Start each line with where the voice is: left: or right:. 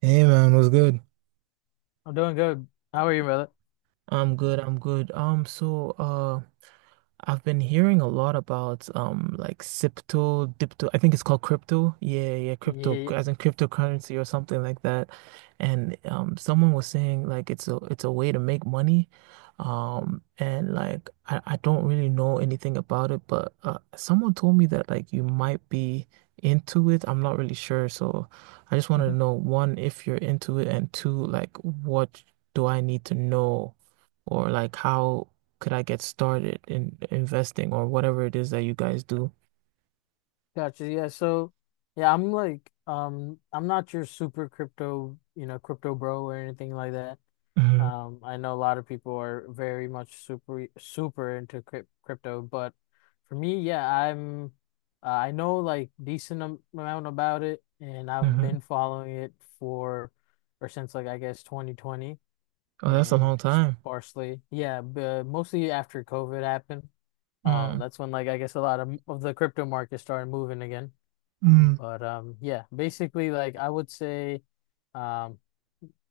right: Hey man, what's good?
left: I'm doing good. How are you, brother?
right: I'm good, I'm good. I've been hearing a lot about like Sipto, Dipto, I think it's called crypto. Yeah, yeah, crypto
left: Yeah,
right: as in cryptocurrency or something like that. And someone was saying like it's a way to make money. And like I don't really know anything about it, but someone told me that like you might be into it. I'm not really sure. So I just wanted to know one, if you're into it, and two, like what do I need to know, or like how could I get started in investing or whatever it is that you guys do?
left: Gotcha. Yeah, so yeah, I'm like I'm not your super crypto, crypto bro or anything like that.
right: Hmm.
left: I know a lot of people are very much super super into crypto, but for me, yeah, I'm I know like decent amount about it and I've
right: Hmm.
left: been following it for or since like I guess 2020
right: Oh, that's a
left: and
right: long time.
left: sparsely. Yeah, but mostly after COVID happened.
right: Mm.
left: That's when like I guess a lot of the crypto market started moving again.
right: Mm.
left: But yeah, basically like I would say, um,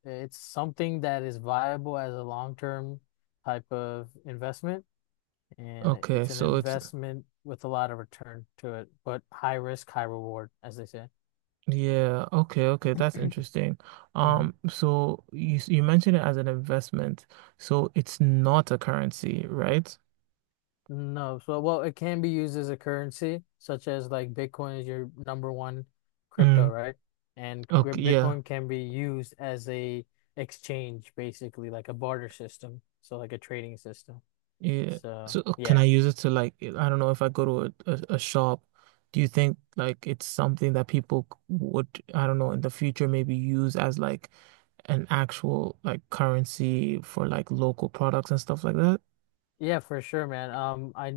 left: it's something that is viable as a long-term type of investment, and
right: Okay,
left: it's an
right: so it's,
left: investment with a lot of return to it, but high risk, high reward, as they say.
right: yeah, okay, okay, that's interesting.
left: Mhm.
right: So you you mentioned it as an investment, so it's not a currency, right?
left: No, so well, it can be used as a currency, such as like Bitcoin is your number one crypto,
right: Mm.
left: right? And
right: Okay, yeah.
left: Bitcoin can be used as a exchange, basically, like a barter system, so like a trading system.
right: Yeah.
left: So
right: So can I
left: yeah,
right: use it to, like, I don't know, if I go to a shop, do you think like it's something that people would, I don't know, in the future maybe use as like an actual like currency for like local products and stuff like that?
left: yeah, for sure, man. I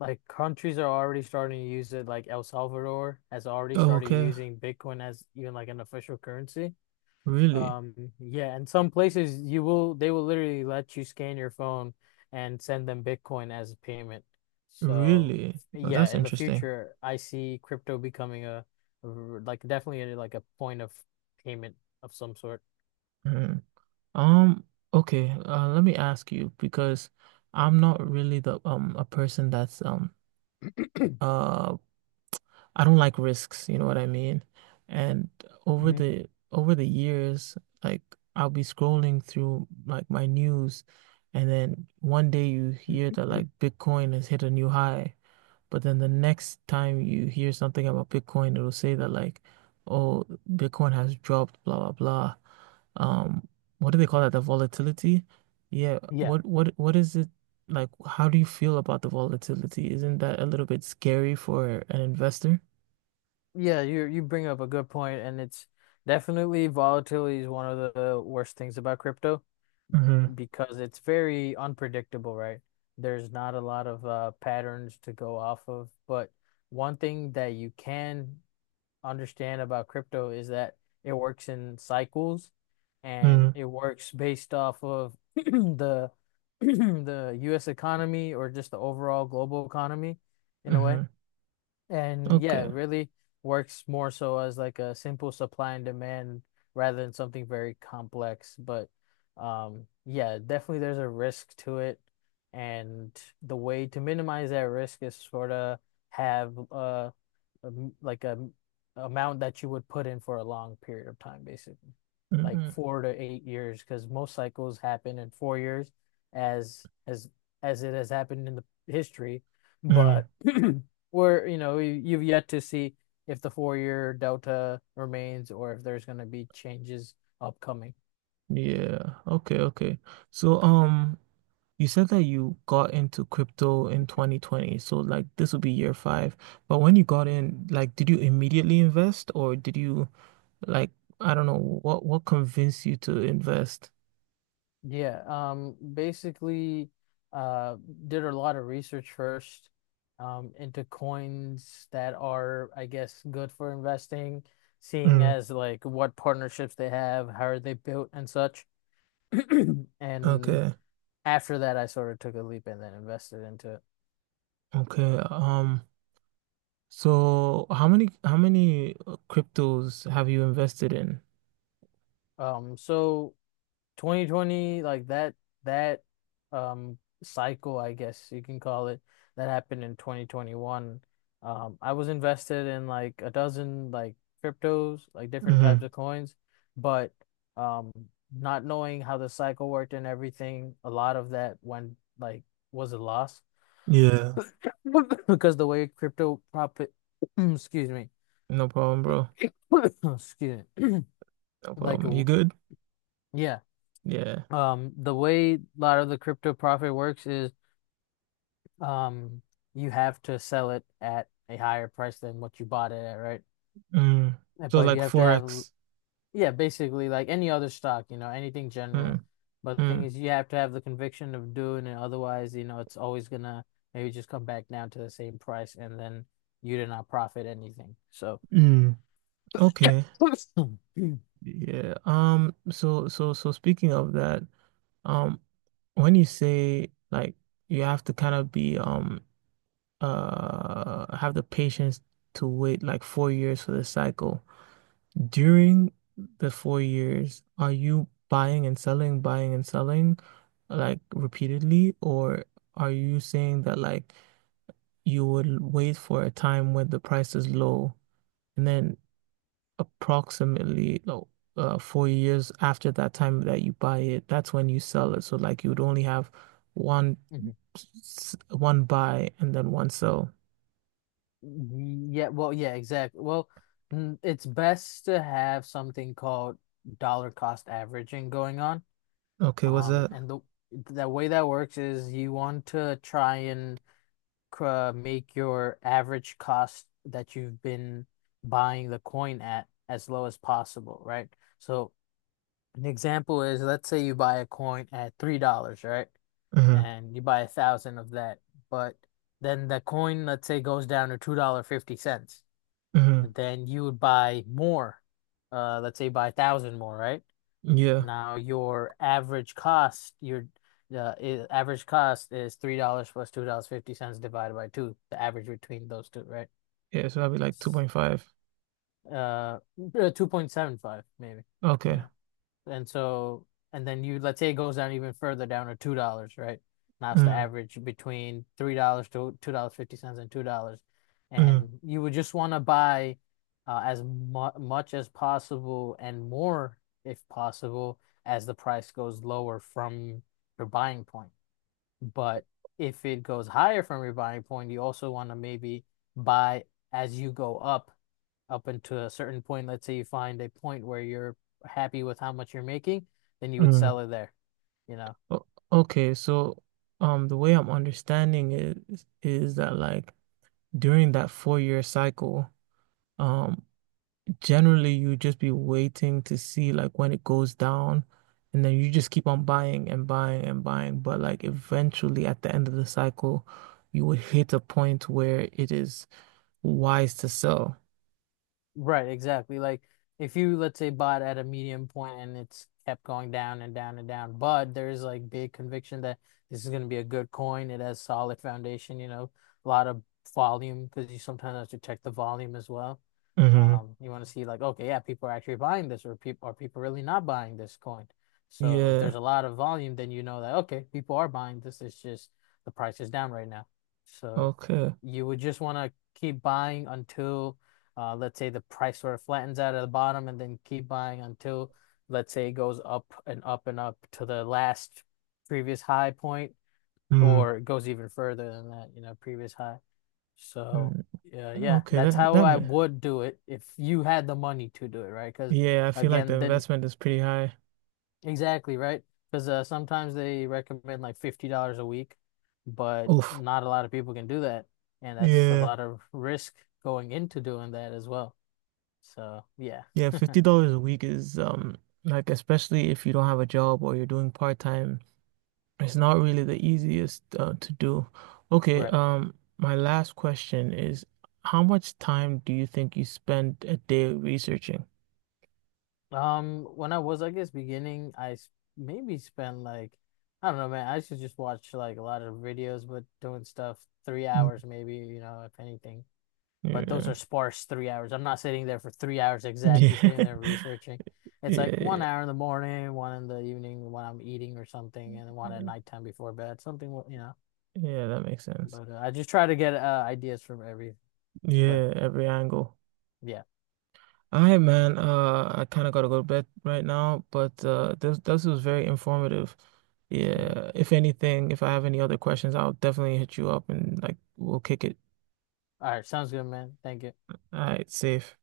left: like countries are already starting to use it, like El Salvador has already
right: Oh,
left: started
right: okay.
left: using Bitcoin as even like an official currency.
right: Really?
left: Yeah, and some places you will they will literally let you scan your phone and send them Bitcoin as a payment. So,
right: Really? Oh,
left: yeah,
right: that's
left: in the
right: interesting.
left: future, I see crypto becoming a like definitely a point of payment of some sort.
right: Mhm. Um, okay, let me ask you, because I'm not really the a person that's uh I don't like risks, you know what I mean? And over
left: Mhm.
right: the over the years, like I'll be scrolling through like my news, and then one day you hear that like Bitcoin has hit a new high, but then the next time you hear something about Bitcoin, it'll say that, like, oh, Bitcoin has dropped, blah blah blah. Um, what do they call that? The volatility? Yeah,
left: Yeah.
right: what is it like? How do you feel about the volatility? Isn't that a little bit scary for an investor?
left: Yeah, you bring up a good point, and it's definitely volatility is one of the worst things about crypto,
right: Mm-hmm.
left: because it's very unpredictable, right? There's not a lot of patterns to go off of. But one thing that you can understand about crypto is that it works in cycles and
right: Mm,
left: it works based off of the the US economy or just the overall global economy in a way.
right: mm-hmm.
left: And yeah, it
right: Okay.
left: really works more so as like a simple supply and demand rather than something very complex. But yeah, definitely there's a risk to it. And the way to minimize that risk is sort of have a m- like a m- amount that you would put in for a long period of time, basically, like
right: Mm-mm.
left: 4 to 8 years, because most cycles happen in 4 years, as as as it has happened in the history,
right: Mm.
left: but where you've yet to see if the 4-year delta remains or if there's going to be changes upcoming.
right: Yeah. Okay, okay. So you said that you got into crypto in 2020. So like this would be year five. But when you got in, like did you immediately invest or did you, like, I don't know, what convinced you to invest?
left: Yeah, basically, uh, did a lot of research first, into coins that are, I guess, good for investing, seeing
right: Mm.
left: as like what partnerships they have, how are they built, and such. And
right: Okay.
left: after that, I sort of took a leap and then invested into it.
right: Okay. So how many cryptos have you invested in?
left: So 2020, like that um cycle, I guess you can call it, that happened in 2021. I was invested in like a dozen like cryptos, like different types
right: Mm-hmm.
left: of coins, but um not knowing how the cycle worked and everything, a lot of that went like was a loss
right: Yeah.
left: because the way crypto profit, excuse me,
right: No problem, bro.
left: excuse me,
right: No
left: like
right: problem.
left: a,
right: You good?
left: yeah,
right: Yeah.
left: the way a lot of the crypto profit works is um, you have to sell it at a higher price than what you bought it at, right?
right: Mm. So
left: But
right: like
left: you have to have,
right: forex.
left: yeah, basically like any other stock, anything general.
right: Mm.
left: But the thing
right: Mm.
left: is, you have to have the conviction of doing it. Otherwise, it's always gonna maybe just come back down to the same price, and then you did not profit anything. So,
right: Mm. Okay. Yeah. So speaking of that, um, when you say like you have to kind of be have the patience to wait like 4 years for the cycle. During the 4 years, are you buying and selling, like repeatedly, or are you saying that like you would wait for a time when the price is low? And then approximately like 4 years after that time that you buy it, that's when you sell it. So like you would only have one one buy and then one sell.
left: yeah, well, yeah, exactly. Well, it's best to have something called dollar cost averaging going on.
right: Okay, what's that?
left: And the way that works is you want to try and make your average cost that you've been buying the coin at as low as possible, right? So an example is let's say you buy a coin at $3, right?
right: Hmm.
left: And you buy 1,000 of that, but then the coin, let's say, goes down to $2 50 cents.
right: Hmm.
left: Then you would buy more. Let's say you buy 1,000 more, right?
right: Yeah.
left: Now your average cost, your average cost is $3 plus $2 50 cents divided by two, the average between those two, right?
right: Yeah, so that'd be like 2.5.
left: Uh, 2.75 maybe.
right: Okay.
left: Yeah. And so, and then you, let's say it goes down even further down to $2, right? Now it's the
right: Mm,
left: average between $3 to $2.50 and 50 cents and $2.
right: mm,
left: And you would just want to buy as mu much as possible and more, if possible, as the price goes lower from your buying point. But if it goes higher from your buying point, you also want to maybe buy as you go up into a certain point. Let's say you find a point where you're happy with how much you're making, then you would
right: mm.
left: sell it there. You know,
right: O- Okay, so the way I'm understanding it is that like during that four-year cycle, um generally, you just be waiting to see like when it goes down, and then you just keep on buying and buying and buying. But like eventually, at the end of the cycle, you would hit a point where it is wise to sell.
left: Right, exactly. Like if you let's say bought at a medium point and it's kept going down and down and down, but there's like big conviction that this is going to be a good coin. It has solid foundation, a lot of volume because you sometimes have to check the volume as well.
right: Mm-hmm.
left: You want to see like, okay, yeah, people are actually buying this, or people really not buying this coin. So if there's
right: Yeah.
left: a lot of volume, then you know that okay, people are buying this. It's just the price is down right now. So
right: Okay.
left: you would just want to keep buying until. Let's say the price sort of flattens out at the bottom and then keep buying until, let's say, it goes up and up and up to the last previous high point,
right: Mm.
left: or it goes even further than that, previous high. So,
right: Mm,
left: yeah, yeah,
right: okay,
left: that's how I would do it if you had the money to do it, right? Because
right: yeah, I feel like the
left: again, then
right: investment is pretty high.
left: exactly, right? Because sometimes they recommend like $50 a week, but
right: Oof.
left: not a lot of people can do that. And that's a
right: Yeah.
left: lot of risk going into doing that as well. So, yeah.
right: Yeah, $50 a week is, like, especially if you don't have a job or you're doing part-time, it's not really the easiest, to do. Okay,
left: Right.
right: my last question is, how much time do you think you spend a day researching?
left: When I was, I guess, beginning, maybe spent like, I don't know, man. I should just watch like a lot of videos, but doing stuff three
right: Mm.
left: hours, maybe, if anything. But those
right: Yeah.
left: are sparse 3 hours. I'm not sitting there for 3 hours exactly, sitting
right: Yeah.
left: there researching. It's like one
right: Yeah.
left: hour in the morning, one in the evening when I'm eating or something, and one at
right: Yeah,
left: nighttime before bed, something.
right: Yeah, that makes sense.
left: But I just try to get ideas from every, but
right: Yeah, every angle.
left: yeah.
right: All right, man. I kind of gotta go to bed right now, but this was very informative.
left: Mhm.
right: Yeah. If anything, if I have any other questions, I'll definitely hit you up and like we'll kick it.
left: All right. Sounds good, man. Thank you.
right: All right, safe.